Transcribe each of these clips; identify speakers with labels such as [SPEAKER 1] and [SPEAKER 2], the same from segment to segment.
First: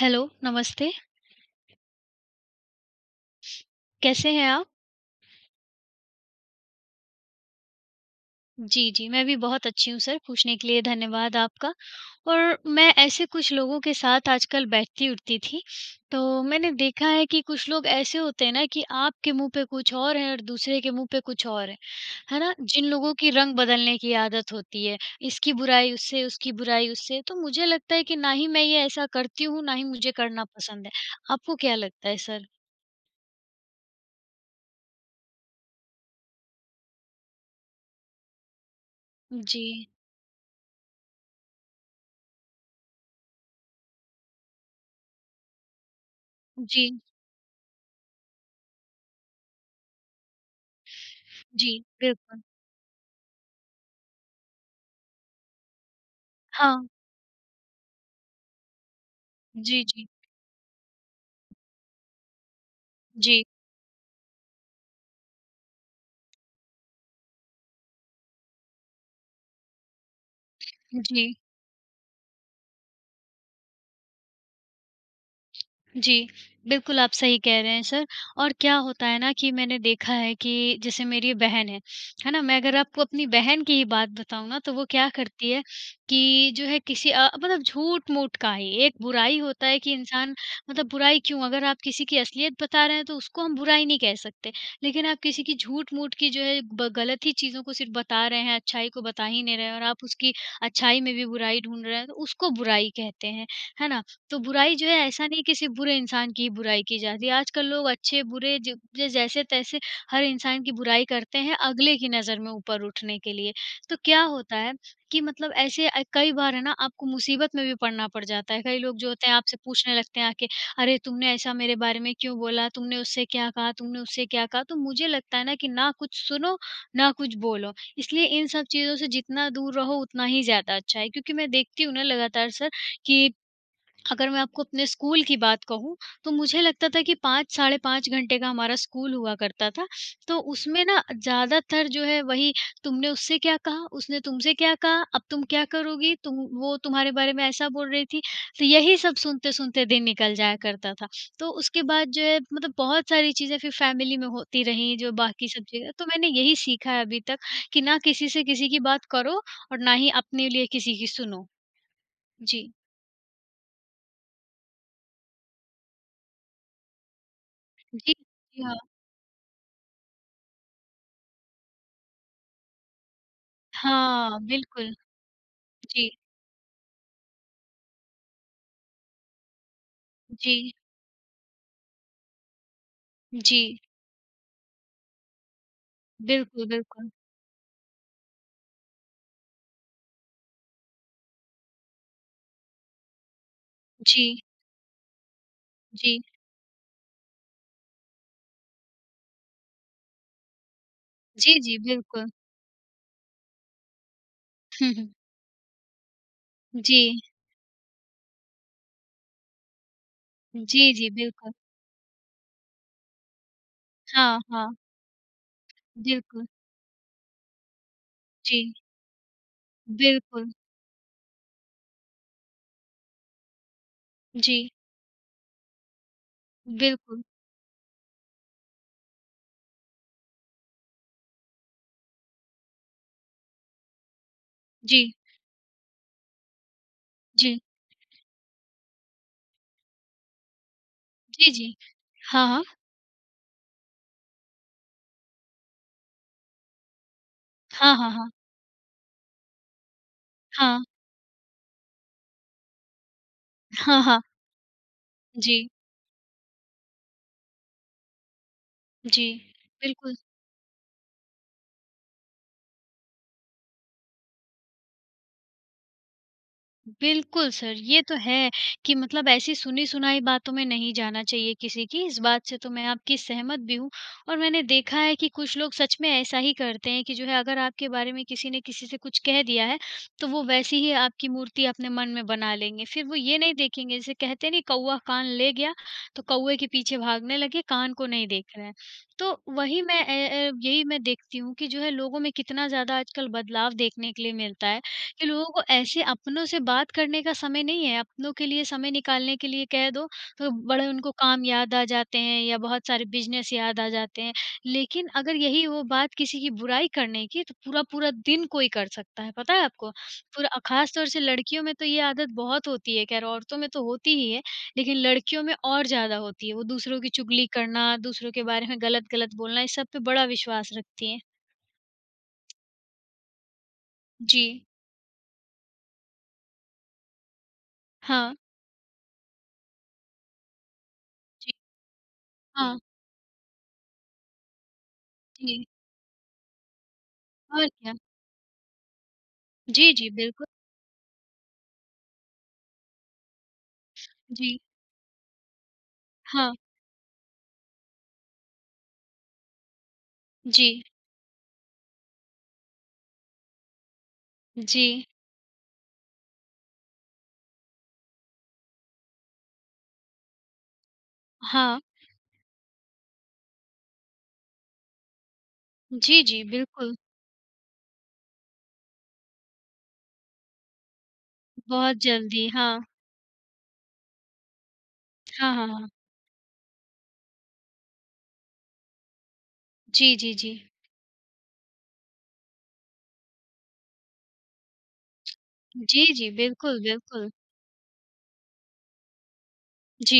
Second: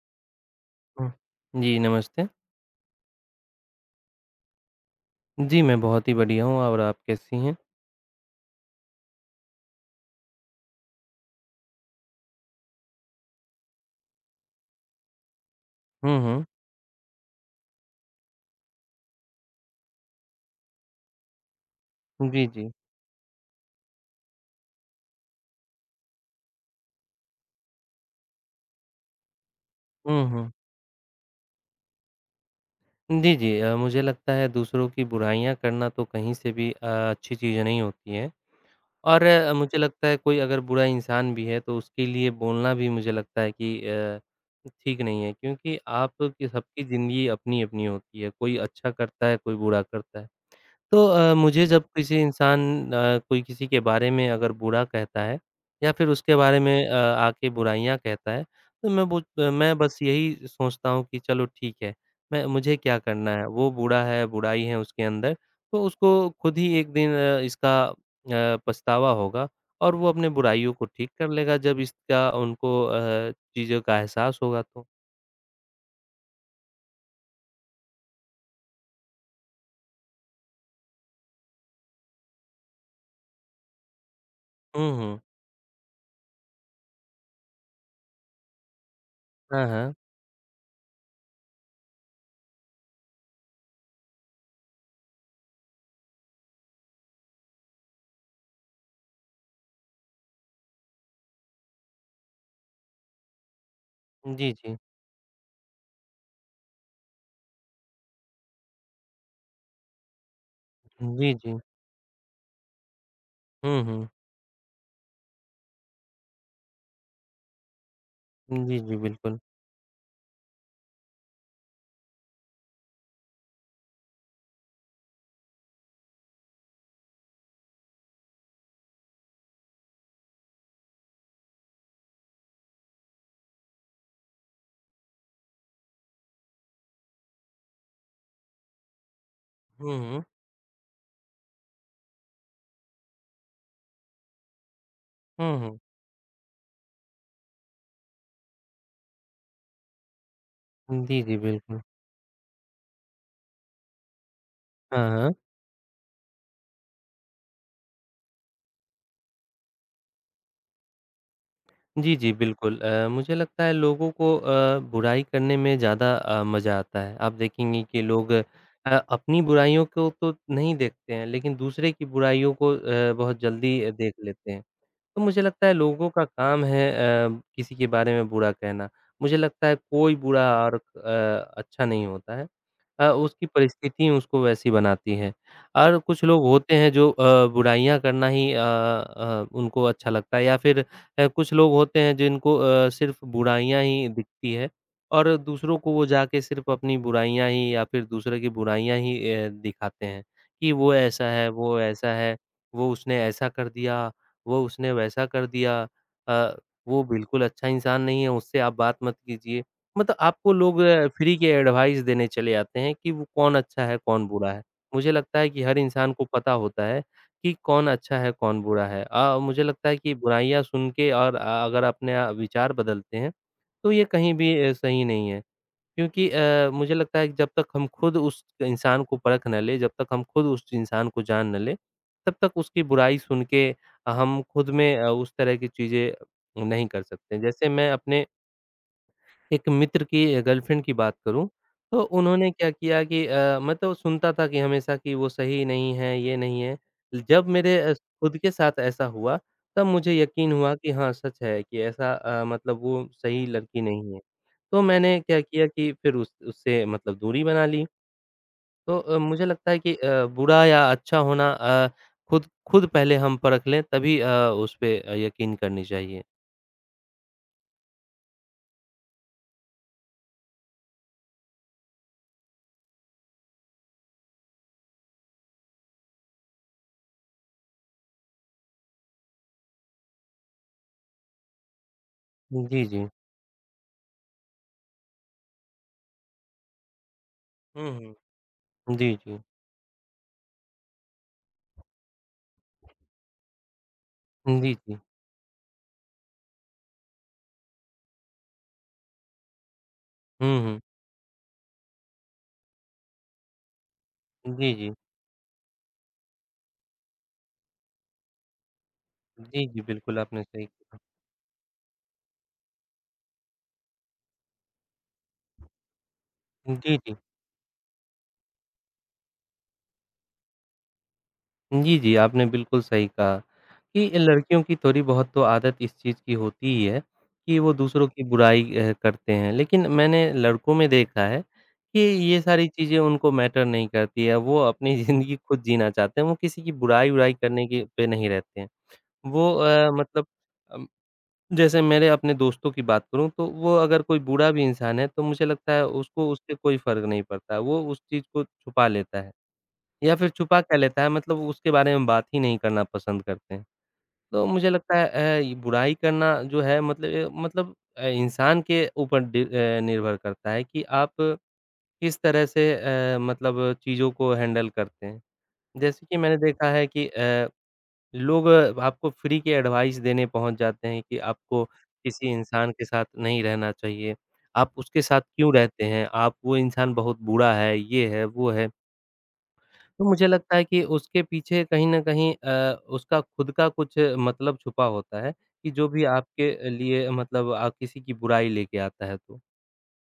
[SPEAKER 1] Hello, नमस्ते,
[SPEAKER 2] हुँ। जी, नमस्ते।
[SPEAKER 1] कैसे हैं आप?
[SPEAKER 2] जी, मैं बहुत ही बढ़िया हूँ और आप कैसी हैं?
[SPEAKER 1] जी, जी, मैं भी बहुत अच्छी हूँ सर, पूछने के लिए धन्यवाद आपका। और मैं ऐसे कुछ लोगों के साथ आजकल बैठती-उठती थी,
[SPEAKER 2] हुँ,
[SPEAKER 1] तो
[SPEAKER 2] हुँ।
[SPEAKER 1] मैंने देखा है कि कुछ लोग ऐसे होते हैं ना कि आपके मुँह पे कुछ और है और दूसरे के मुँह पे कुछ और है। है
[SPEAKER 2] जी,
[SPEAKER 1] ना?
[SPEAKER 2] जी।
[SPEAKER 1] जिन लोगों की रंग बदलने की आदत होती है, इसकी बुराई उससे, उसकी बुराई उससे, तो मुझे लगता है कि ना ही मैं ये ऐसा करती हूँ, ना ही मुझे
[SPEAKER 2] हुँ,
[SPEAKER 1] करना
[SPEAKER 2] हुँ।
[SPEAKER 1] पसंद है। आपको क्या लगता है सर?
[SPEAKER 2] जी, जी, मुझे लगता है दूसरों की बुराइयाँ करना तो कहीं से भी अच्छी चीज़ नहीं होती है और
[SPEAKER 1] जी,
[SPEAKER 2] मुझे लगता है कोई अगर बुरा इंसान भी है तो उसके लिए बोलना भी मुझे लगता है कि ठीक नहीं है क्योंकि आप की सबकी
[SPEAKER 1] जी,
[SPEAKER 2] ज़िंदगी अपनी-अपनी होती है। कोई अच्छा करता है, कोई बुरा करता है। तो मुझे
[SPEAKER 1] जी,
[SPEAKER 2] जब किसी
[SPEAKER 1] बिल्कुल।
[SPEAKER 2] इंसान कोई किसी के बारे में अगर बुरा कहता है या फिर उसके बारे में
[SPEAKER 1] हाँ।
[SPEAKER 2] आके बुराइयाँ कहता है, तो मैं
[SPEAKER 1] जी,
[SPEAKER 2] बस
[SPEAKER 1] जी।
[SPEAKER 2] यही सोचता हूँ कि चलो ठीक है, मैं मुझे क्या करना
[SPEAKER 1] जी,
[SPEAKER 2] है? वो बूढ़ा है, बुराई है उसके अंदर, तो उसको खुद ही एक दिन इसका पछतावा होगा और वो अपने बुराइयों को ठीक कर
[SPEAKER 1] जी।
[SPEAKER 2] लेगा जब इसका उनको चीज़ों का एहसास होगा तो।
[SPEAKER 1] जी, बिल्कुल आप सही कह रहे हैं सर और क्या होता है ना कि मैंने देखा है कि जैसे मेरी बहन है ना? मैं अगर आपको अपनी बहन की ही बात बताऊँ ना तो वो
[SPEAKER 2] हुँ,
[SPEAKER 1] क्या
[SPEAKER 2] हुँ।
[SPEAKER 1] करती है कि जो है किसी मतलब झूठ-मूठ का ही एक बुराई
[SPEAKER 2] हाँ,
[SPEAKER 1] होता है कि
[SPEAKER 2] हाँ।
[SPEAKER 1] इंसान मतलब बुराई क्यों अगर आप किसी की असलियत बता रहे हैं तो उसको हम बुराई नहीं कह सकते। लेकिन आप किसी की झूठ-मूठ की जो है ब गलत ही चीज़ों को सिर्फ़ बता रहे हैं, अच्छाई को बता ही नहीं रहे हैं और आप उसकी अच्छाई में भी बुराई ढूँढ रहे हैं तो उसको बुराई कहते हैं, है ना? तो
[SPEAKER 2] जी,
[SPEAKER 1] बुराई
[SPEAKER 2] जी।
[SPEAKER 1] जो है ऐसा नहीं किसी बुरे इंसान की ही बुराई की जाती है। आजकल लोग अच्छे-बुरे ज ज जैसे-तैसे हर इंसान की बुराई
[SPEAKER 2] जी,
[SPEAKER 1] करते हैं
[SPEAKER 2] जी।
[SPEAKER 1] अगले की नज़र में ऊपर उठने के लिए।
[SPEAKER 2] हुँ,
[SPEAKER 1] तो
[SPEAKER 2] हुँ।
[SPEAKER 1] क्या होता है कि मतलब ऐसे कई बार है ना आपको मुसीबत में भी पड़ना पड़ जाता है।
[SPEAKER 2] जी,
[SPEAKER 1] कई
[SPEAKER 2] जी,
[SPEAKER 1] लोग जो होते हैं
[SPEAKER 2] बिल्कुल।
[SPEAKER 1] आपसे पूछने लगते हैं आके, "अरे! तुमने ऐसा मेरे बारे में क्यों बोला? तुमने उससे क्या कहा? तुमने उससे क्या कहा?" तो मुझे लगता है ना कि ना कुछ सुनो, ना कुछ बोलो। इसलिए इन सब चीज़ों से जितना दूर रहो उतना ही ज़्यादा अच्छा है। क्योंकि मैं देखती हूँ ना लगातार सर कि अगर मैं आपको अपने स्कूल की बात कहूँ, तो मुझे लगता था कि 5 साढ़े 5 घंटे का हमारा स्कूल हुआ करता था।
[SPEAKER 2] हुँ, हुँ।
[SPEAKER 1] तो उसमें ना ज़्यादातर जो है वही तुमने उससे क्या कहा, उसने तुमसे क्या कहा, अब तुम
[SPEAKER 2] हुँ,
[SPEAKER 1] क्या
[SPEAKER 2] हुँ।
[SPEAKER 1] करोगी, तुम वो तुम्हारे बारे में ऐसा बोल रही थी। तो यही सब सुनते-सुनते दिन निकल जाया करता था।
[SPEAKER 2] जी, जी,
[SPEAKER 1] तो
[SPEAKER 2] बिल्कुल।
[SPEAKER 1] उसके बाद जो है मतलब बहुत सारी चीज़ें फिर फैमिली में होती रहीं
[SPEAKER 2] हाँ,
[SPEAKER 1] जो
[SPEAKER 2] हाँ।
[SPEAKER 1] बाकी सब चीज़ें तो मैंने यही सीखा है अभी तक कि ना किसी से किसी की बात करो और ना ही अपने लिए किसी की सुनो।
[SPEAKER 2] जी, जी,
[SPEAKER 1] जी।
[SPEAKER 2] बिल्कुल, मुझे लगता है लोगों को बुराई करने में ज़्यादा मज़ा आता है। आप देखेंगे कि
[SPEAKER 1] जी।
[SPEAKER 2] लोग
[SPEAKER 1] जी, हाँ।
[SPEAKER 2] अपनी बुराइयों को तो नहीं देखते हैं, लेकिन दूसरे की बुराइयों को बहुत जल्दी देख
[SPEAKER 1] हाँ,
[SPEAKER 2] लेते हैं।
[SPEAKER 1] बिल्कुल।
[SPEAKER 2] तो मुझे लगता है
[SPEAKER 1] जी,
[SPEAKER 2] लोगों का काम है अ, किसी के बारे में बुरा कहना। मुझे लगता है कोई बुरा
[SPEAKER 1] जी,
[SPEAKER 2] और अच्छा नहीं होता है। उसकी
[SPEAKER 1] जी।
[SPEAKER 2] परिस्थिति उसको वैसी बनाती है और कुछ लोग
[SPEAKER 1] बिल्कुल,
[SPEAKER 2] होते हैं जो
[SPEAKER 1] बिल्कुल।
[SPEAKER 2] बुराइयाँ करना ही उनको अच्छा लगता है या फिर कुछ लोग होते हैं जिनको सिर्फ़ बुराइयाँ ही
[SPEAKER 1] जी,
[SPEAKER 2] दिखती है और दूसरों को वो
[SPEAKER 1] जी।
[SPEAKER 2] जाके सिर्फ़ अपनी बुराइयाँ ही या फिर दूसरे की बुराइयाँ ही दिखाते हैं कि वो ऐसा है,
[SPEAKER 1] जी, जी,
[SPEAKER 2] वो ऐसा
[SPEAKER 1] बिल्कुल।
[SPEAKER 2] है, वो उसने ऐसा कर दिया। वो
[SPEAKER 1] हुँ,
[SPEAKER 2] उसने
[SPEAKER 1] हुँ।
[SPEAKER 2] वैसा कर दिया अ,
[SPEAKER 1] जी,
[SPEAKER 2] वो बिल्कुल अच्छा इंसान नहीं है, उससे आप बात मत कीजिए। मतलब आपको लोग
[SPEAKER 1] जी, जी,
[SPEAKER 2] फ्री के
[SPEAKER 1] बिल्कुल।
[SPEAKER 2] एडवाइस देने चले आते हैं कि वो कौन अच्छा है, कौन
[SPEAKER 1] हाँ,
[SPEAKER 2] बुरा है।
[SPEAKER 1] हाँ,
[SPEAKER 2] मुझे लगता है कि हर इंसान को
[SPEAKER 1] बिल्कुल।
[SPEAKER 2] पता होता है कि कौन अच्छा है, कौन
[SPEAKER 1] जी,
[SPEAKER 2] बुरा है। मुझे लगता है कि
[SPEAKER 1] बिल्कुल।
[SPEAKER 2] बुराइयाँ सुन के और अगर अपने विचार बदलते हैं, तो ये कहीं भी
[SPEAKER 1] जी,
[SPEAKER 2] सही नहीं है। क्योंकि मुझे लगता
[SPEAKER 1] बिल्कुल।
[SPEAKER 2] है कि जब तक हम खुद उस इंसान को परख ना लें, जब तक हम खुद उस इंसान को जान ना लें, तब तक उसकी बुराई सुन के हम खुद में
[SPEAKER 1] जी,
[SPEAKER 2] उस तरह की चीज़ें नहीं कर सकते।
[SPEAKER 1] जी।
[SPEAKER 2] जैसे मैं अपने एक मित्र की गर्लफ्रेंड की बात करूँ,
[SPEAKER 1] जी, जी।
[SPEAKER 2] तो
[SPEAKER 1] हाँ,
[SPEAKER 2] उन्होंने
[SPEAKER 1] हाँ।
[SPEAKER 2] क्या किया कि मैं तो सुनता था कि हमेशा कि वो सही नहीं है, ये नहीं है। जब मेरे
[SPEAKER 1] हाँ, हाँ, हाँ।
[SPEAKER 2] खुद के साथ ऐसा हुआ, तब मुझे यकीन हुआ
[SPEAKER 1] हाँ,
[SPEAKER 2] कि हाँ, सच है कि ऐसा, मतलब वो सही लड़की
[SPEAKER 1] हाँ,
[SPEAKER 2] नहीं है।
[SPEAKER 1] हाँ।
[SPEAKER 2] तो मैंने क्या किया
[SPEAKER 1] जी,
[SPEAKER 2] कि फिर उस उससे मतलब दूरी बना ली। तो
[SPEAKER 1] जी।
[SPEAKER 2] मुझे लगता है कि
[SPEAKER 1] बिल्कुल।
[SPEAKER 2] बुरा या अच्छा होना, खुद खुद पहले हम परख लें, तभी उस पे यकीन करनी चाहिए।
[SPEAKER 1] बिल्कुल सर, ये तो है कि मतलब ऐसी सुनी-सुनाई बातों में नहीं जाना चाहिए किसी की, इस बात से तो मैं आपकी सहमत भी हूँ। और मैंने देखा है कि कुछ लोग सच में ऐसा ही करते हैं कि जो है अगर आपके बारे में किसी ने किसी से कुछ कह दिया है, तो वो वैसी ही आपकी मूर्ति अपने मन में बना
[SPEAKER 2] जी,
[SPEAKER 1] लेंगे। फिर
[SPEAKER 2] जी।
[SPEAKER 1] वो ये नहीं देखेंगे जैसे कहते नहीं कौवा कान ले गया, तो कौवे के पीछे भागने लगे,
[SPEAKER 2] हुँ,
[SPEAKER 1] कान को नहीं
[SPEAKER 2] हुँ।
[SPEAKER 1] देख रहे हैं।
[SPEAKER 2] जी,
[SPEAKER 1] तो
[SPEAKER 2] जी।
[SPEAKER 1] वही मैं अ अ, यही मैं देखती हूँ कि जो है लोगों में कितना ज़्यादा आजकल बदलाव देखने के लिए मिलता
[SPEAKER 2] जी,
[SPEAKER 1] है।
[SPEAKER 2] जी।
[SPEAKER 1] कि लोगों को ऐसे अपनों से बात करने का समय नहीं है, अपनों के लिए समय निकालने के लिए कह दो, तो
[SPEAKER 2] हुँ, हुँ।
[SPEAKER 1] बड़े उनको काम याद आ जाते हैं या बहुत सारे बिज़नेस याद आ जाते हैं।
[SPEAKER 2] जी, जी।
[SPEAKER 1] लेकिन अगर यही वो बात किसी की बुराई करने की, तो पूरा-पूरा दिन कोई कर सकता है, पता है
[SPEAKER 2] जी, जी,
[SPEAKER 1] आपको?
[SPEAKER 2] बिल्कुल आपने
[SPEAKER 1] पूरा
[SPEAKER 2] सही
[SPEAKER 1] ख़ास
[SPEAKER 2] कहा।
[SPEAKER 1] तौर से लड़कियों में तो ये आदत बहुत होती है, ख़ैर औरतों में तो होती ही है, लेकिन लड़कियों में और ज़्यादा होती है। वो
[SPEAKER 2] जी,
[SPEAKER 1] दूसरों की
[SPEAKER 2] जी।
[SPEAKER 1] चुगली करना, दूसरों के बारे में गलत-गलत बोलना, इस सब पे बड़ा विश्वास रखती हैं।
[SPEAKER 2] जी, जी, आपने बिल्कुल सही कहा कि
[SPEAKER 1] जी।
[SPEAKER 2] लड़कियों की थोड़ी बहुत तो आदत इस चीज़ की होती ही है कि वो दूसरों की
[SPEAKER 1] हाँ।
[SPEAKER 2] बुराई करते हैं। लेकिन मैंने लड़कों में देखा है
[SPEAKER 1] जी।
[SPEAKER 2] कि ये सारी
[SPEAKER 1] हाँ।
[SPEAKER 2] चीज़ें उनको मैटर नहीं करती है, वो अपनी ज़िंदगी खुद
[SPEAKER 1] जी।
[SPEAKER 2] जीना चाहते हैं, वो किसी की बुराई-उराई करने
[SPEAKER 1] और
[SPEAKER 2] के
[SPEAKER 1] क्या।
[SPEAKER 2] पे नहीं रहते हैं। वो
[SPEAKER 1] जी, जी,
[SPEAKER 2] मतलब
[SPEAKER 1] बिल्कुल।
[SPEAKER 2] अ, जैसे मेरे अपने दोस्तों की बात करूँ तो वो अगर कोई बूढ़ा
[SPEAKER 1] जी,
[SPEAKER 2] भी इंसान है तो मुझे लगता है उसको
[SPEAKER 1] हाँ,
[SPEAKER 2] उससे कोई फ़र्क नहीं पड़ता। वो उस चीज़ को छुपा लेता है या फिर छुपा
[SPEAKER 1] जी,
[SPEAKER 2] क्या लेता है मतलब उसके बारे में बात ही नहीं करना पसंद करते हैं। तो मुझे
[SPEAKER 1] जी,
[SPEAKER 2] लगता है ये बुराई करना जो है मतलब ये मतलब, इंसान के ऊपर निर्भर करता है कि आप
[SPEAKER 1] हाँ,
[SPEAKER 2] किस तरह से, मतलब चीज़ों को हैंडल करते हैं। जैसे कि
[SPEAKER 1] जी,
[SPEAKER 2] मैंने
[SPEAKER 1] जी,
[SPEAKER 2] देखा है
[SPEAKER 1] बिल्कुल,
[SPEAKER 2] कि लोग आपको फ्री के एडवाइस देने पहुँच जाते हैं कि आपको
[SPEAKER 1] बहुत
[SPEAKER 2] किसी
[SPEAKER 1] जल्दी, हाँ,
[SPEAKER 2] इंसान के साथ नहीं रहना चाहिए। आप उसके साथ क्यों
[SPEAKER 1] हाँ, हाँ,
[SPEAKER 2] रहते
[SPEAKER 1] हाँ,
[SPEAKER 2] हैं? आप वो इंसान बहुत बुरा है, ये है, वो है। तो
[SPEAKER 1] जी,
[SPEAKER 2] मुझे
[SPEAKER 1] जी, जी,
[SPEAKER 2] लगता है कि उसके पीछे कहीं न कहीं उसका खुद का कुछ मतलब छुपा होता है कि जो
[SPEAKER 1] जी,
[SPEAKER 2] भी
[SPEAKER 1] जी,
[SPEAKER 2] आपके
[SPEAKER 1] बिल्कुल,
[SPEAKER 2] लिए
[SPEAKER 1] बिल्कुल,
[SPEAKER 2] मतलब किसी की बुराई लेके आता है तो।
[SPEAKER 1] जी।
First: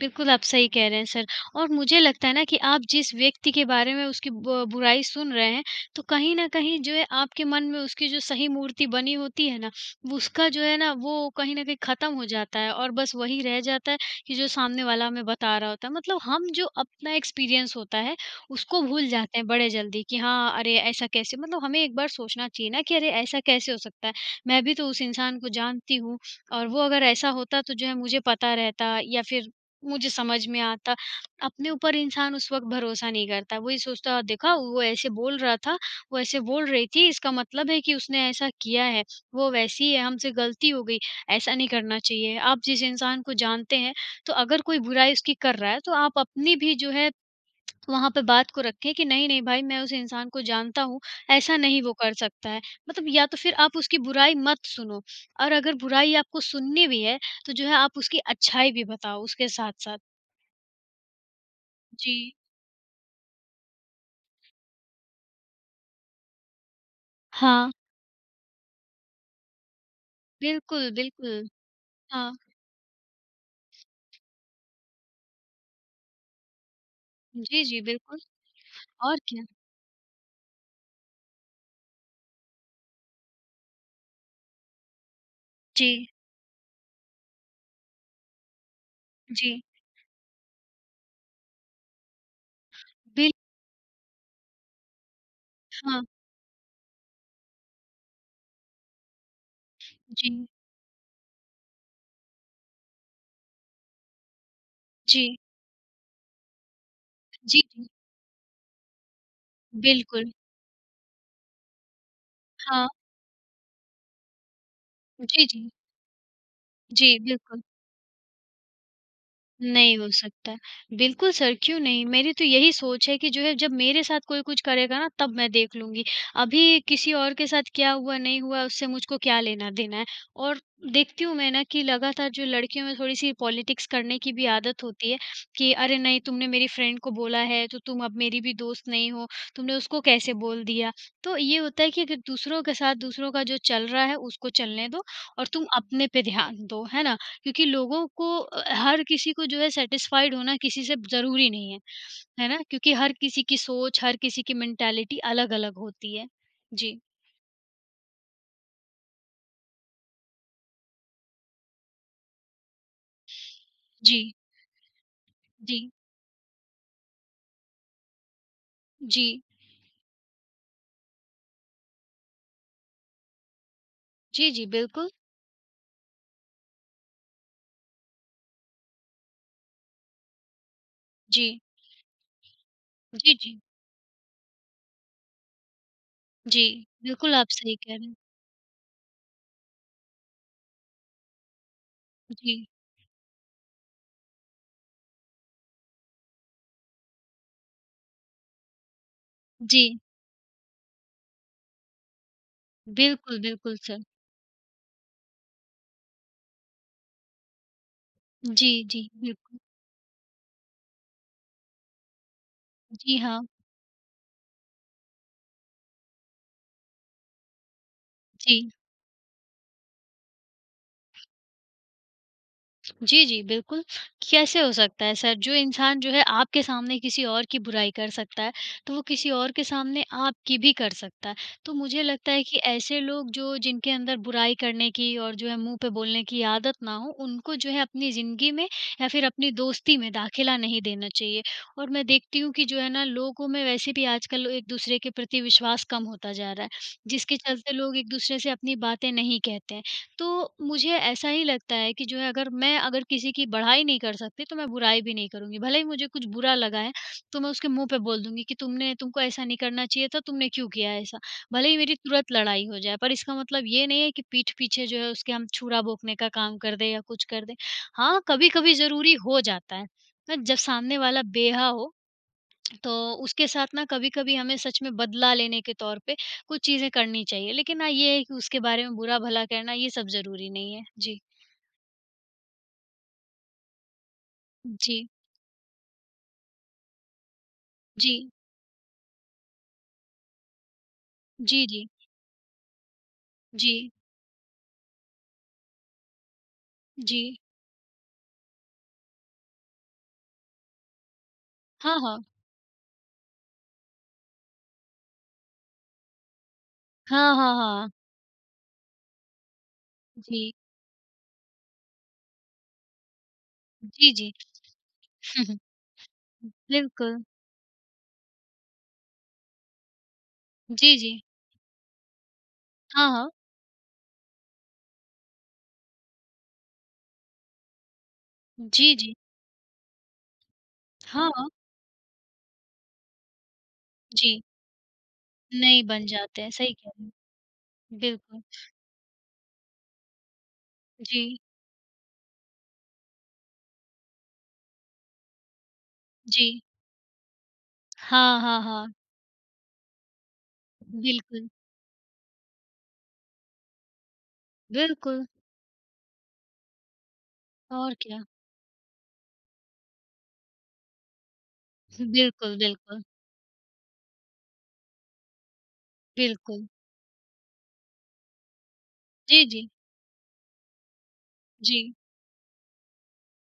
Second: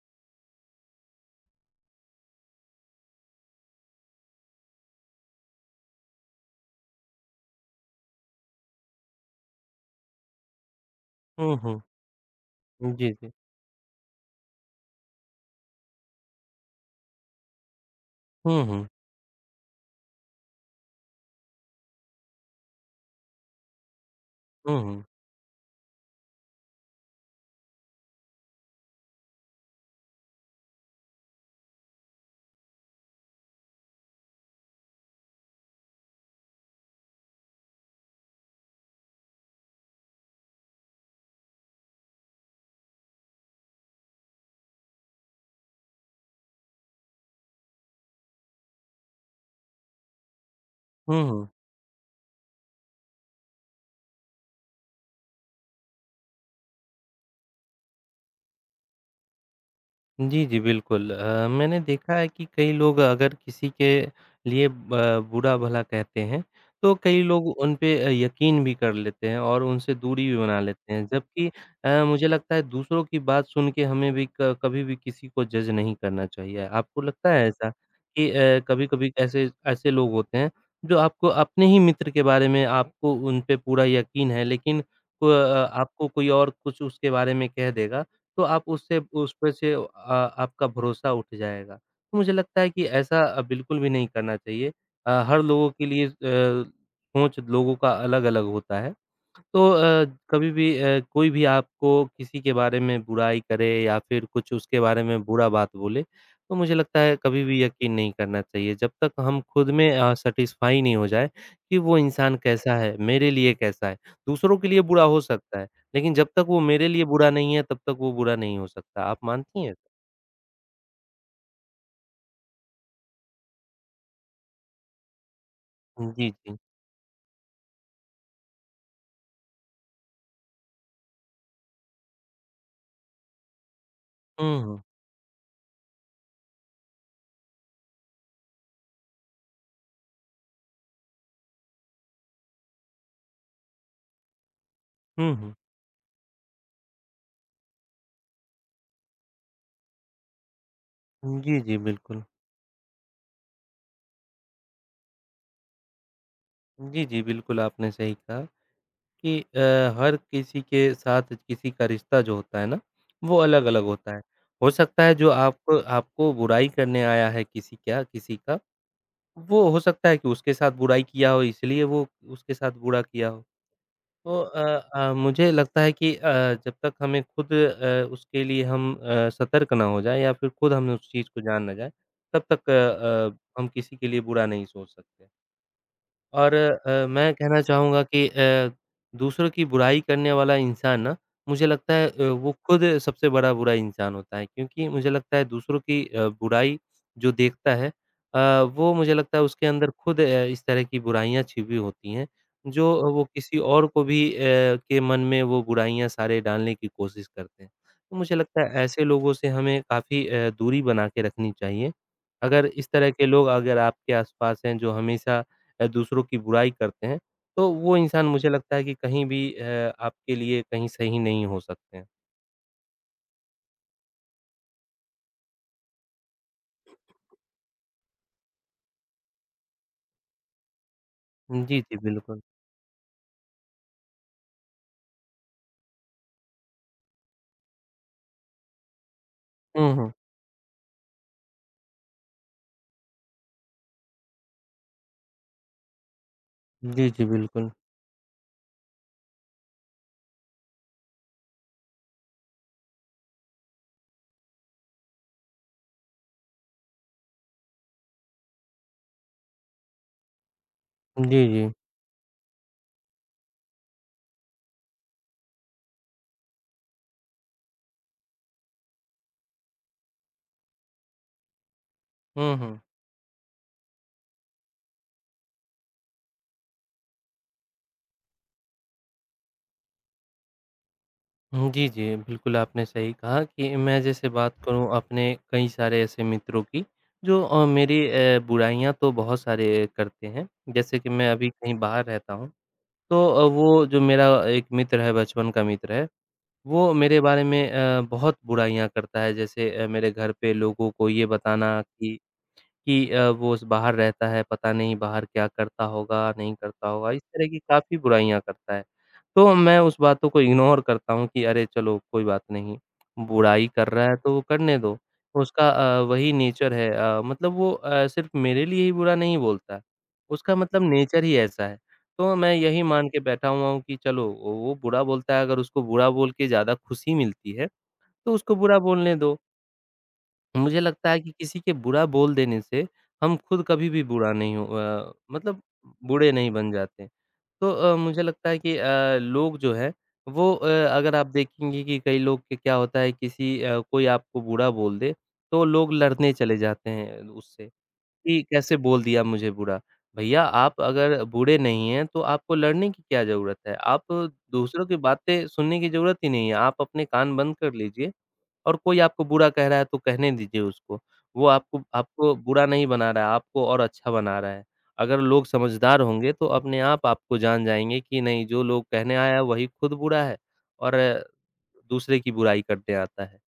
[SPEAKER 1] बिल्कुल, आप सही कह रहे हैं सर और मुझे लगता है ना कि आप जिस व्यक्ति के बारे में उसकी ब बुराई सुन रहे हैं, तो कहीं न कहीं जो है आपके मन में उसकी जो सही मूर्ति बनी होती है ना, वो उसका जो है ना वो कहीं
[SPEAKER 2] हुँ,
[SPEAKER 1] न कहीं
[SPEAKER 2] हुँ।
[SPEAKER 1] ख़त्म हो जाता है और
[SPEAKER 2] जी,
[SPEAKER 1] बस
[SPEAKER 2] जी।
[SPEAKER 1] वही रह जाता है कि जो सामने वाला हमें बता रहा होता है। मतलब हम जो अपना एक्सपीरियंस होता है,
[SPEAKER 2] हुँ,
[SPEAKER 1] उसको
[SPEAKER 2] हुँ।
[SPEAKER 1] भूल जाते हैं बड़े जल्दी कि हाँ, अरे ऐसा कैसे मतलब हमें एक बार सोचना चाहिए ना कि अरे ऐसा कैसे हो सकता है? मैं भी
[SPEAKER 2] हुँ,
[SPEAKER 1] तो उस
[SPEAKER 2] हुँ।
[SPEAKER 1] इंसान को जानती हूँ और वो अगर ऐसा होता तो जो है मुझे पता रहता या फिर मुझे समझ में आता अपने ऊपर इंसान उस वक़्त भरोसा नहीं करता। वही सोचता है, देखा वो ऐसे बोल रहा था, वो ऐसे बोल रही थी इसका मतलब है कि उसने ऐसा किया है, वो वैसी है हमसे गलती हो गई, ऐसा नहीं करना चाहिए। आप जिस इंसान को जानते हैं तो अगर कोई बुराई उसकी कर रहा है तो आप अपनी भी जो है वहाँ पे बात को रखें कि नहीं, नहीं भाई मैं उस इंसान को जानता हूँ,
[SPEAKER 2] हुँ, हुँ।
[SPEAKER 1] ऐसा नहीं वो कर सकता है। मतलब या तो फिर आप उसकी बुराई मत सुनो और अगर बुराई आपको सुननी भी है तो जो है आप उसकी अच्छाई भी बताओ उसके साथ-साथ।
[SPEAKER 2] जी, जी, बिल्कुल। मैंने
[SPEAKER 1] जी।
[SPEAKER 2] देखा है कि कई लोग अगर किसी के लिए ब बुरा-भला कहते हैं, तो कई लोग
[SPEAKER 1] हाँ।
[SPEAKER 2] उन पे यकीन भी कर लेते हैं और उनसे दूरी भी बना
[SPEAKER 1] बिल्कुल,
[SPEAKER 2] लेते हैं। जबकि
[SPEAKER 1] बिल्कुल।
[SPEAKER 2] मुझे
[SPEAKER 1] हाँ।
[SPEAKER 2] लगता है दूसरों की बात सुन के हमें भी क कभी भी किसी को जज नहीं करना चाहिए। आपको लगता है
[SPEAKER 1] जी,
[SPEAKER 2] ऐसा
[SPEAKER 1] जी, बिल्कुल
[SPEAKER 2] कि कभी-कभी
[SPEAKER 1] और क्या।
[SPEAKER 2] ऐसे ऐसे लोग होते हैं जो आपको अपने ही मित्र के बारे में आपको उन पे पूरा यकीन है लेकिन आपको
[SPEAKER 1] जी,
[SPEAKER 2] कोई और कुछ उसके बारे में कह देगा तो आप उससे उसपे
[SPEAKER 1] जी।
[SPEAKER 2] से, आपका भरोसा उठ जाएगा। तो मुझे लगता है कि ऐसा
[SPEAKER 1] बिल
[SPEAKER 2] अ, बिल्कुल भी नहीं करना चाहिए। हर लोगों के
[SPEAKER 1] हाँ।
[SPEAKER 2] लिए सोच लोगों का अलग-अलग होता है। तो
[SPEAKER 1] जी,
[SPEAKER 2] कभी भी कोई भी आपको किसी के बारे में बुराई करे या फिर कुछ उसके बारे में
[SPEAKER 1] जी,
[SPEAKER 2] बुरा बात बोले, तो मुझे लगता है कभी
[SPEAKER 1] जी,
[SPEAKER 2] भी
[SPEAKER 1] जी।
[SPEAKER 2] यकीन नहीं करना चाहिए। जब तक हम खुद में
[SPEAKER 1] बिल्कुल।
[SPEAKER 2] सैटिस्फाई नहीं हो जाए कि वो इंसान कैसा
[SPEAKER 1] हाँ।
[SPEAKER 2] है, मेरे लिए कैसा है। दूसरों के लिए बुरा हो
[SPEAKER 1] जी,
[SPEAKER 2] सकता है,
[SPEAKER 1] जी।
[SPEAKER 2] लेकिन जब तक वो मेरे लिए
[SPEAKER 1] जी,
[SPEAKER 2] बुरा नहीं
[SPEAKER 1] बिल्कुल।
[SPEAKER 2] है, तब तक वो बुरा नहीं हो सकता। आप मानती हैं?
[SPEAKER 1] नहीं हो सकता है। बिल्कुल सर, क्यों नहीं? मेरी तो यही सोच है कि जो है जब मेरे साथ कोई कुछ करेगा ना तब मैं देख लूँगी।
[SPEAKER 2] जी, जी।
[SPEAKER 1] अभी किसी और के साथ क्या हुआ, नहीं हुआ उससे मुझको क्या लेना-देना है। और देखती हूँ मैं ना कि लगातार जो लड़कियों में थोड़ी-सी पॉलिटिक्स करने की भी
[SPEAKER 2] हुँ, हुँ।
[SPEAKER 1] आदत होती है कि अरे नहीं तुमने मेरी फ्रेंड को बोला है तो तुम अब मेरी भी दोस्त नहीं हो, तुमने उसको कैसे बोल दिया। तो ये होता है कि अगर दूसरों के साथ दूसरों का जो चल रहा है उसको चलने दो
[SPEAKER 2] हुँ,
[SPEAKER 1] और
[SPEAKER 2] हुँ।
[SPEAKER 1] तुम अपने पे ध्यान दो, है ना? क्योंकि लोगों को हर किसी को जो है सैटिस्फाइड होना किसी से ज़रूरी
[SPEAKER 2] जी,
[SPEAKER 1] नहीं
[SPEAKER 2] जी,
[SPEAKER 1] है,
[SPEAKER 2] बिल्कुल।
[SPEAKER 1] है ना? क्योंकि हर किसी की सोच, हर किसी की मेंटालिटी अलग-अलग होती है। जी,
[SPEAKER 2] जी, जी, बिल्कुल आपने सही कहा। कि, हर किसी के साथ किसी का रिश्ता जो होता है ना, वो अलग-अलग होता है।
[SPEAKER 1] जी,
[SPEAKER 2] हो सकता है जो आप
[SPEAKER 1] जी,
[SPEAKER 2] आपको बुराई करने आया है किसी क्या किसी का,
[SPEAKER 1] जी।
[SPEAKER 2] वो हो सकता है कि उसके साथ बुराई किया हो इसलिए वो उसके साथ बुरा किया हो। तो
[SPEAKER 1] जी, जी, बिल्कुल।
[SPEAKER 2] मुझे लगता है कि जब तक हमें खुद उसके लिए हम सतर्क ना हो जाएँ या फिर खुद हम उस चीज़ को
[SPEAKER 1] जी,
[SPEAKER 2] जान ना जाएँ, तब तक
[SPEAKER 1] जी, जी,
[SPEAKER 2] हम किसी के लिए बुरा नहीं सोच सकते। और
[SPEAKER 1] जी,
[SPEAKER 2] मैं
[SPEAKER 1] बिल्कुल आप
[SPEAKER 2] कहना
[SPEAKER 1] सही कह
[SPEAKER 2] चाहूँगा
[SPEAKER 1] रहे हैं।
[SPEAKER 2] कि, दूसरों की बुराई करने वाला इंसान ना, मुझे लगता है वो
[SPEAKER 1] जी,
[SPEAKER 2] खुद सबसे बड़ा बुरा इंसान होता है। क्योंकि मुझे लगता है दूसरों की बुराई जो देखता है, वो मुझे लगता है उसके
[SPEAKER 1] जी,
[SPEAKER 2] अंदर खुद, इस तरह की बुराइयाँ छिपी होती हैं, जो वो
[SPEAKER 1] बिल्कुल,
[SPEAKER 2] किसी
[SPEAKER 1] बिल्कुल
[SPEAKER 2] और
[SPEAKER 1] सर।
[SPEAKER 2] को भी के मन में वो बुराइयाँ सारे डालने की कोशिश करते हैं। तो मुझे लगता
[SPEAKER 1] जी,
[SPEAKER 2] है
[SPEAKER 1] जी,
[SPEAKER 2] ऐसे लोगों से
[SPEAKER 1] बिल्कुल।
[SPEAKER 2] हमें काफ़ी दूरी बना के रखनी चाहिए। अगर इस तरह
[SPEAKER 1] जी
[SPEAKER 2] के
[SPEAKER 1] हाँ,
[SPEAKER 2] लोग अगर आपके आसपास हैं जो हमेशा दूसरों की बुराई करते हैं, तो वो इंसान मुझे
[SPEAKER 1] जी।
[SPEAKER 2] लगता है कि कहीं भी आपके लिए कहीं सही नहीं हो सकते हैं।
[SPEAKER 1] जी, जी, बिल्कुल। कैसे हो सकता है सर? जो इंसान जो है आपके सामने किसी और की बुराई कर सकता है, तो वो किसी और के सामने आपकी भी कर सकता है। तो
[SPEAKER 2] जी, जी,
[SPEAKER 1] मुझे लगता
[SPEAKER 2] बिल्कुल।
[SPEAKER 1] है कि ऐसे लोग जो जिनके अंदर बुराई करने की और जो है मुँह पे बोलने की आदत ना हो, उनको जो है अपनी ज़िंदगी में या फिर अपनी
[SPEAKER 2] हुँ,
[SPEAKER 1] दोस्ती
[SPEAKER 2] हुँ।
[SPEAKER 1] में दाखिला नहीं देना चाहिए। और मैं देखती हूँ कि जो है ना लोगों में वैसे भी आजकल एक-दूसरे के प्रति विश्वास कम होता जा रहा है,
[SPEAKER 2] जी, जी,
[SPEAKER 1] जिसके
[SPEAKER 2] बिल्कुल।
[SPEAKER 1] चलते लोग एक-दूसरे से अपनी बातें नहीं कहते हैं। तो मुझे ऐसा ही लगता है कि जो है अगर मैं अगर किसी की बड़ाई नहीं कर सकती तो मैं बुराई भी नहीं करूँगी। भले ही मुझे कुछ बुरा लगा है, तो मैं उसके मुँह पे बोल दूँगी कि तुमने तुमको ऐसा नहीं करना चाहिए था, तुमने क्यों किया है ऐसा?
[SPEAKER 2] जी, जी।
[SPEAKER 1] भले ही मेरी तुरंत लड़ाई हो जाए, पर इसका मतलब ये नहीं है कि पीठ पीछे जो है उसके हम छुरा भोंकने का काम कर दें या कुछ कर दें। हाँ, कभी-कभी ज़रूरी हो जाता है, पर जब सामने वाला बेहा हो
[SPEAKER 2] हुँ, हुँ।
[SPEAKER 1] तो उसके साथ ना कभी-कभी हमें सच में बदला लेने के तौर पे कुछ चीज़ें करनी चाहिए। लेकिन हाँ, ये है कि उसके बारे में बुरा-भला कहना ये सब ज़रूरी नहीं है। जी।
[SPEAKER 2] हुँ, जी, जी, बिल्कुल आपने सही कहा कि मैं जैसे बात करूँ
[SPEAKER 1] जी,
[SPEAKER 2] अपने कई सारे ऐसे मित्रों की जो मेरी
[SPEAKER 1] जी।
[SPEAKER 2] बुराइयाँ तो बहुत सारे करते हैं। जैसे कि मैं अभी
[SPEAKER 1] जी,
[SPEAKER 2] कहीं
[SPEAKER 1] जी।
[SPEAKER 2] बाहर रहता हूँ, तो वो
[SPEAKER 1] जी,
[SPEAKER 2] जो मेरा एक मित्र है, बचपन का मित्र है वो मेरे
[SPEAKER 1] जी।
[SPEAKER 2] बारे में बहुत बुराइयाँ करता है। जैसे मेरे घर पे लोगों को ये बताना
[SPEAKER 1] हाँ, हाँ।
[SPEAKER 2] कि वो स बाहर रहता है, पता नहीं बाहर क्या करता होगा, नहीं करता होगा, इस
[SPEAKER 1] हाँ,
[SPEAKER 2] तरह
[SPEAKER 1] हाँ,
[SPEAKER 2] की
[SPEAKER 1] हाँ।
[SPEAKER 2] काफ़ी बुराइयाँ करता है। तो मैं उस बातों को
[SPEAKER 1] जी।
[SPEAKER 2] इग्नोर करता हूँ कि अरे चलो कोई बात नहीं, बुराई कर रहा
[SPEAKER 1] जी,
[SPEAKER 2] है
[SPEAKER 1] जी।
[SPEAKER 2] तो वो करने दो।
[SPEAKER 1] हुँ, हुँ।
[SPEAKER 2] उसका वही नेचर है,
[SPEAKER 1] बिल्कुल।
[SPEAKER 2] मतलब वो सिर्फ़ मेरे लिए ही बुरा नहीं बोलता है, उसका मतलब
[SPEAKER 1] जी, जी।
[SPEAKER 2] नेचर ही ऐसा है। तो मैं यही मान
[SPEAKER 1] हाँ,
[SPEAKER 2] के
[SPEAKER 1] हाँ।
[SPEAKER 2] बैठा हुआ हूँ कि चलो वो बुरा बोलता है, अगर उसको बुरा बोल के ज़्यादा खुशी मिलती है, तो उसको बुरा
[SPEAKER 1] जी, जी।
[SPEAKER 2] बोलने दो। मुझे लगता है
[SPEAKER 1] हाँ,
[SPEAKER 2] कि
[SPEAKER 1] हाँ।
[SPEAKER 2] किसी के बुरा बोल देने से हम खुद कभी भी बुरा
[SPEAKER 1] जी।
[SPEAKER 2] नहीं मतलब
[SPEAKER 1] नहीं बन
[SPEAKER 2] बुरे
[SPEAKER 1] जाते
[SPEAKER 2] नहीं
[SPEAKER 1] हैं,
[SPEAKER 2] बन
[SPEAKER 1] सही कह रहे
[SPEAKER 2] जाते।
[SPEAKER 1] हैं।
[SPEAKER 2] तो मुझे
[SPEAKER 1] बिल्कुल।
[SPEAKER 2] लगता है कि लोग जो है वो अ, अगर आप
[SPEAKER 1] जी,
[SPEAKER 2] देखेंगे कि कई लोग के क्या होता है किसी कोई आपको बुरा बोल दे, तो लोग लड़ने
[SPEAKER 1] जी।
[SPEAKER 2] चले जाते हैं उससे
[SPEAKER 1] हाँ,
[SPEAKER 2] कि
[SPEAKER 1] हाँ,
[SPEAKER 2] कैसे
[SPEAKER 1] हाँ।
[SPEAKER 2] बोल दिया मुझे बुरा। भैया आप अगर
[SPEAKER 1] बिल्कुल,
[SPEAKER 2] बुरे नहीं हैं तो आपको लड़ने की क्या ज़रूरत है? आप दूसरों की
[SPEAKER 1] बिल्कुल।
[SPEAKER 2] बातें सुनने की ज़रूरत ही नहीं है, आप अपने कान बंद कर
[SPEAKER 1] और
[SPEAKER 2] लीजिए
[SPEAKER 1] क्या।
[SPEAKER 2] और कोई आपको बुरा कह रहा है तो कहने दीजिए उसको। वो आपको आपको
[SPEAKER 1] बिल्कुल,
[SPEAKER 2] बुरा नहीं
[SPEAKER 1] बिल्कुल,
[SPEAKER 2] बना रहा है, आपको और अच्छा बना रहा है। अगर लोग समझदार होंगे तो
[SPEAKER 1] बिल्कुल।
[SPEAKER 2] अपने आप आपको जान जाएँगे कि नहीं जो लोग कहने आया है
[SPEAKER 1] जी,
[SPEAKER 2] वही
[SPEAKER 1] जी।
[SPEAKER 2] खुद बुरा है और
[SPEAKER 1] जी।
[SPEAKER 2] दूसरे की बुराई करने आता है।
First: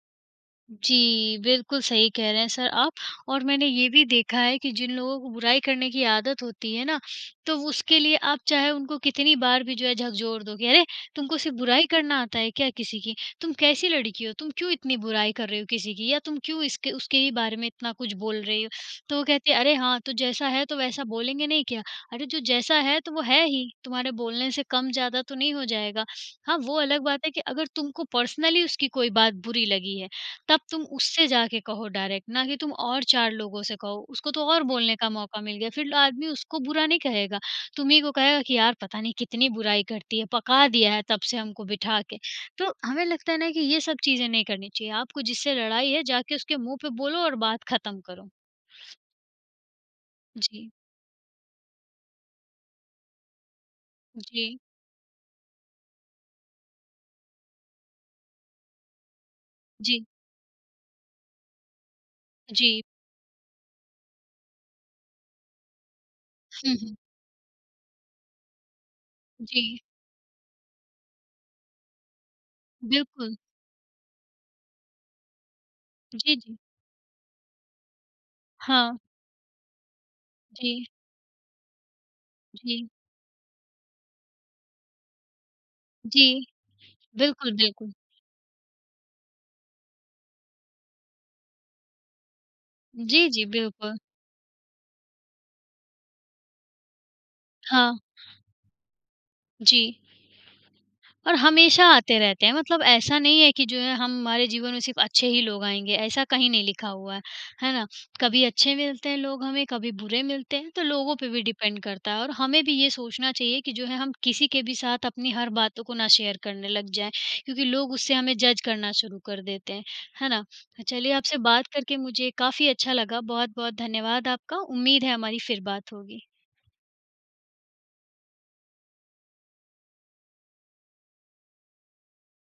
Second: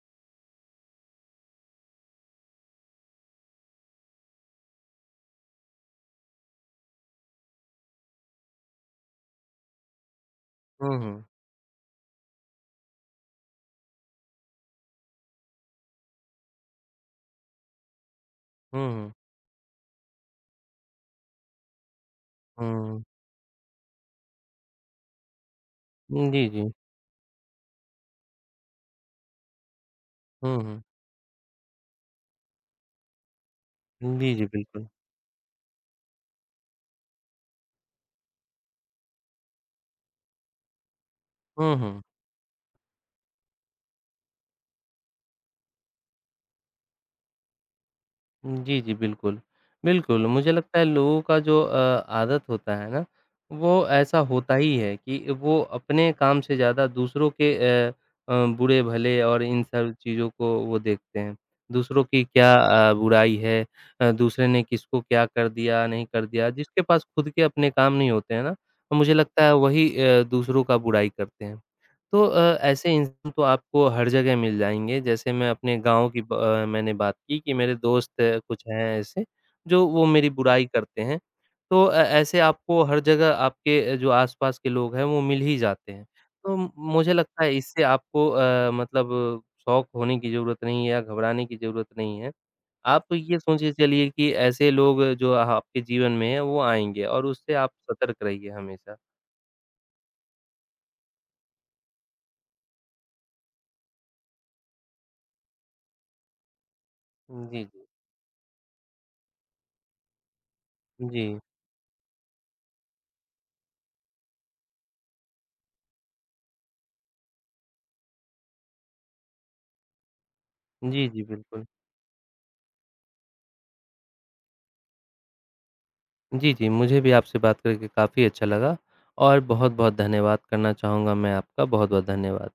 [SPEAKER 1] जी, बिल्कुल सही कह रहे हैं सर आप और मैंने ये भी देखा है कि जिन लोगों को बुराई करने की आदत होती है ना, तो वो उसके लिए आप चाहे उनको कितनी बार भी जो है झकझोर दो कि अरे!
[SPEAKER 2] हुँ, हुँ।
[SPEAKER 1] तुमको सिर्फ़ बुराई करना आता है क्या किसी की? तुम कैसी लड़की हो? तुम क्यों इतनी बुराई कर रहे हो किसी की? या तुम क्यों इसके उसके ही बारे में इतना कुछ बोल रही हो?
[SPEAKER 2] हुँ, हुँ।
[SPEAKER 1] तो वो कहते हैं, "अरे! हाँ, तो जैसा है तो वैसा बोलेंगे नहीं क्या? अरे! जो जैसा
[SPEAKER 2] हुँ,
[SPEAKER 1] है
[SPEAKER 2] हुँ।
[SPEAKER 1] तो वो है ही, तुम्हारे बोलने से कम ज़्यादा तो नहीं हो जाएगा।"
[SPEAKER 2] जी,
[SPEAKER 1] हाँ,
[SPEAKER 2] जी।
[SPEAKER 1] वो अलग बात है कि अगर तुमको पर्सनली उसकी कोई बात बुरी लगी है,
[SPEAKER 2] हुँ,
[SPEAKER 1] तब
[SPEAKER 2] हुँ।
[SPEAKER 1] तुम उससे जाके कहो डायरेक्ट, ना कि तुम और 4 लोगों से कहो। उसको
[SPEAKER 2] जी,
[SPEAKER 1] तो
[SPEAKER 2] जी,
[SPEAKER 1] और
[SPEAKER 2] बिल्कुल।
[SPEAKER 1] बोलने का मौका मिल गया, फिर आदमी उसको बुरा नहीं कहेगा। तुम्हीं को कहेगा कि यार पता नहीं कितनी बुराई करती है, पका दिया है तब से हमको
[SPEAKER 2] हुँ, हुँ।
[SPEAKER 1] बिठा के। तो हमें लगता है ना कि ये सब चीज़ें नहीं करनी चाहिए। आपको जिससे लड़ाई है जाके उसके मुँह पे बोलो और बात खत्म करो।
[SPEAKER 2] जी, जी, बिल्कुल। बिल्कुल, मुझे
[SPEAKER 1] जी,
[SPEAKER 2] लगता है लोगों का जो आदत होता है ना, वो ऐसा होता
[SPEAKER 1] जी,
[SPEAKER 2] ही है कि वो अपने काम से ज़्यादा दूसरों के अ बुरे-भले और इन सब
[SPEAKER 1] जी,
[SPEAKER 2] चीज़ों को वो देखते हैं। दूसरों की क्या
[SPEAKER 1] जी।
[SPEAKER 2] बुराई है दूसरे ने किसको क्या कर दिया, नहीं कर दिया,
[SPEAKER 1] हुँ,
[SPEAKER 2] जिसके
[SPEAKER 1] हुँ।
[SPEAKER 2] पास खुद के अपने काम नहीं होते हैं ना, मुझे लगता है
[SPEAKER 1] जी,
[SPEAKER 2] वही दूसरों का बुराई करते हैं। तो ऐसे इंसान
[SPEAKER 1] बिल्कुल।
[SPEAKER 2] तो आपको हर जगह मिल जाएँगे, जैसे मैं अपने गाँव की
[SPEAKER 1] जी, जी।
[SPEAKER 2] मैंने बात की कि मेरे दोस्त कुछ हैं
[SPEAKER 1] हाँ,
[SPEAKER 2] ऐसे, जो वो मेरी बुराई
[SPEAKER 1] जी,
[SPEAKER 2] करते हैं। तो ऐसे आपको
[SPEAKER 1] जी,
[SPEAKER 2] हर जगह आपके जो आस-पास के लोग हैं, वो मिल ही जाते हैं।
[SPEAKER 1] जी।
[SPEAKER 2] तो मुझे लगता
[SPEAKER 1] बिल्कुल,
[SPEAKER 2] है इससे
[SPEAKER 1] बिल्कुल।
[SPEAKER 2] आपको मतलब शौक होने की ज़रूरत नहीं है या घबराने की ज़रूरत नहीं है। आप तो
[SPEAKER 1] जी,
[SPEAKER 2] ये
[SPEAKER 1] जी,
[SPEAKER 2] सोच के
[SPEAKER 1] बिल्कुल।
[SPEAKER 2] चलिए कि ऐसे लोग जो आपके जीवन में हैं, वो आएँगे और उससे आप
[SPEAKER 1] हाँ,
[SPEAKER 2] सतर्क रहिए हमेशा।
[SPEAKER 1] जी। और हमेशा आते रहते हैं मतलब ऐसा नहीं है कि जो है हम हमारे जीवन में सिर्फ़ अच्छे ही लोग आएँगे, ऐसा कहीं नहीं लिखा हुआ
[SPEAKER 2] जी,
[SPEAKER 1] है
[SPEAKER 2] जी।
[SPEAKER 1] ना? कभी अच्छे मिलते हैं लोग हमें, कभी बुरे मिलते हैं, तो लोगों
[SPEAKER 2] जी।
[SPEAKER 1] पे भी डिपेंड करता है और हमें भी ये सोचना चाहिए कि जो है हम किसी के भी साथ अपनी हर बातों को ना शेयर करने लग जाएँ, क्योंकि लोग उससे हमें जज करना शुरू कर देते हैं, है ना? तो
[SPEAKER 2] जी,
[SPEAKER 1] चलिए
[SPEAKER 2] जी,
[SPEAKER 1] आपसे
[SPEAKER 2] बिल्कुल।
[SPEAKER 1] बात करके मुझे काफ़ी अच्छा लगा, बहुत-बहुत धन्यवाद आपका, उम्मीद है हमारी फिर बात होगी।
[SPEAKER 2] जी, जी। मुझे भी आपसे बात करके काफ़ी अच्छा लगा और बहुत-बहुत धन्यवाद करना चाहूँगा मैं आपका। बहुत-बहुत धन्यवाद।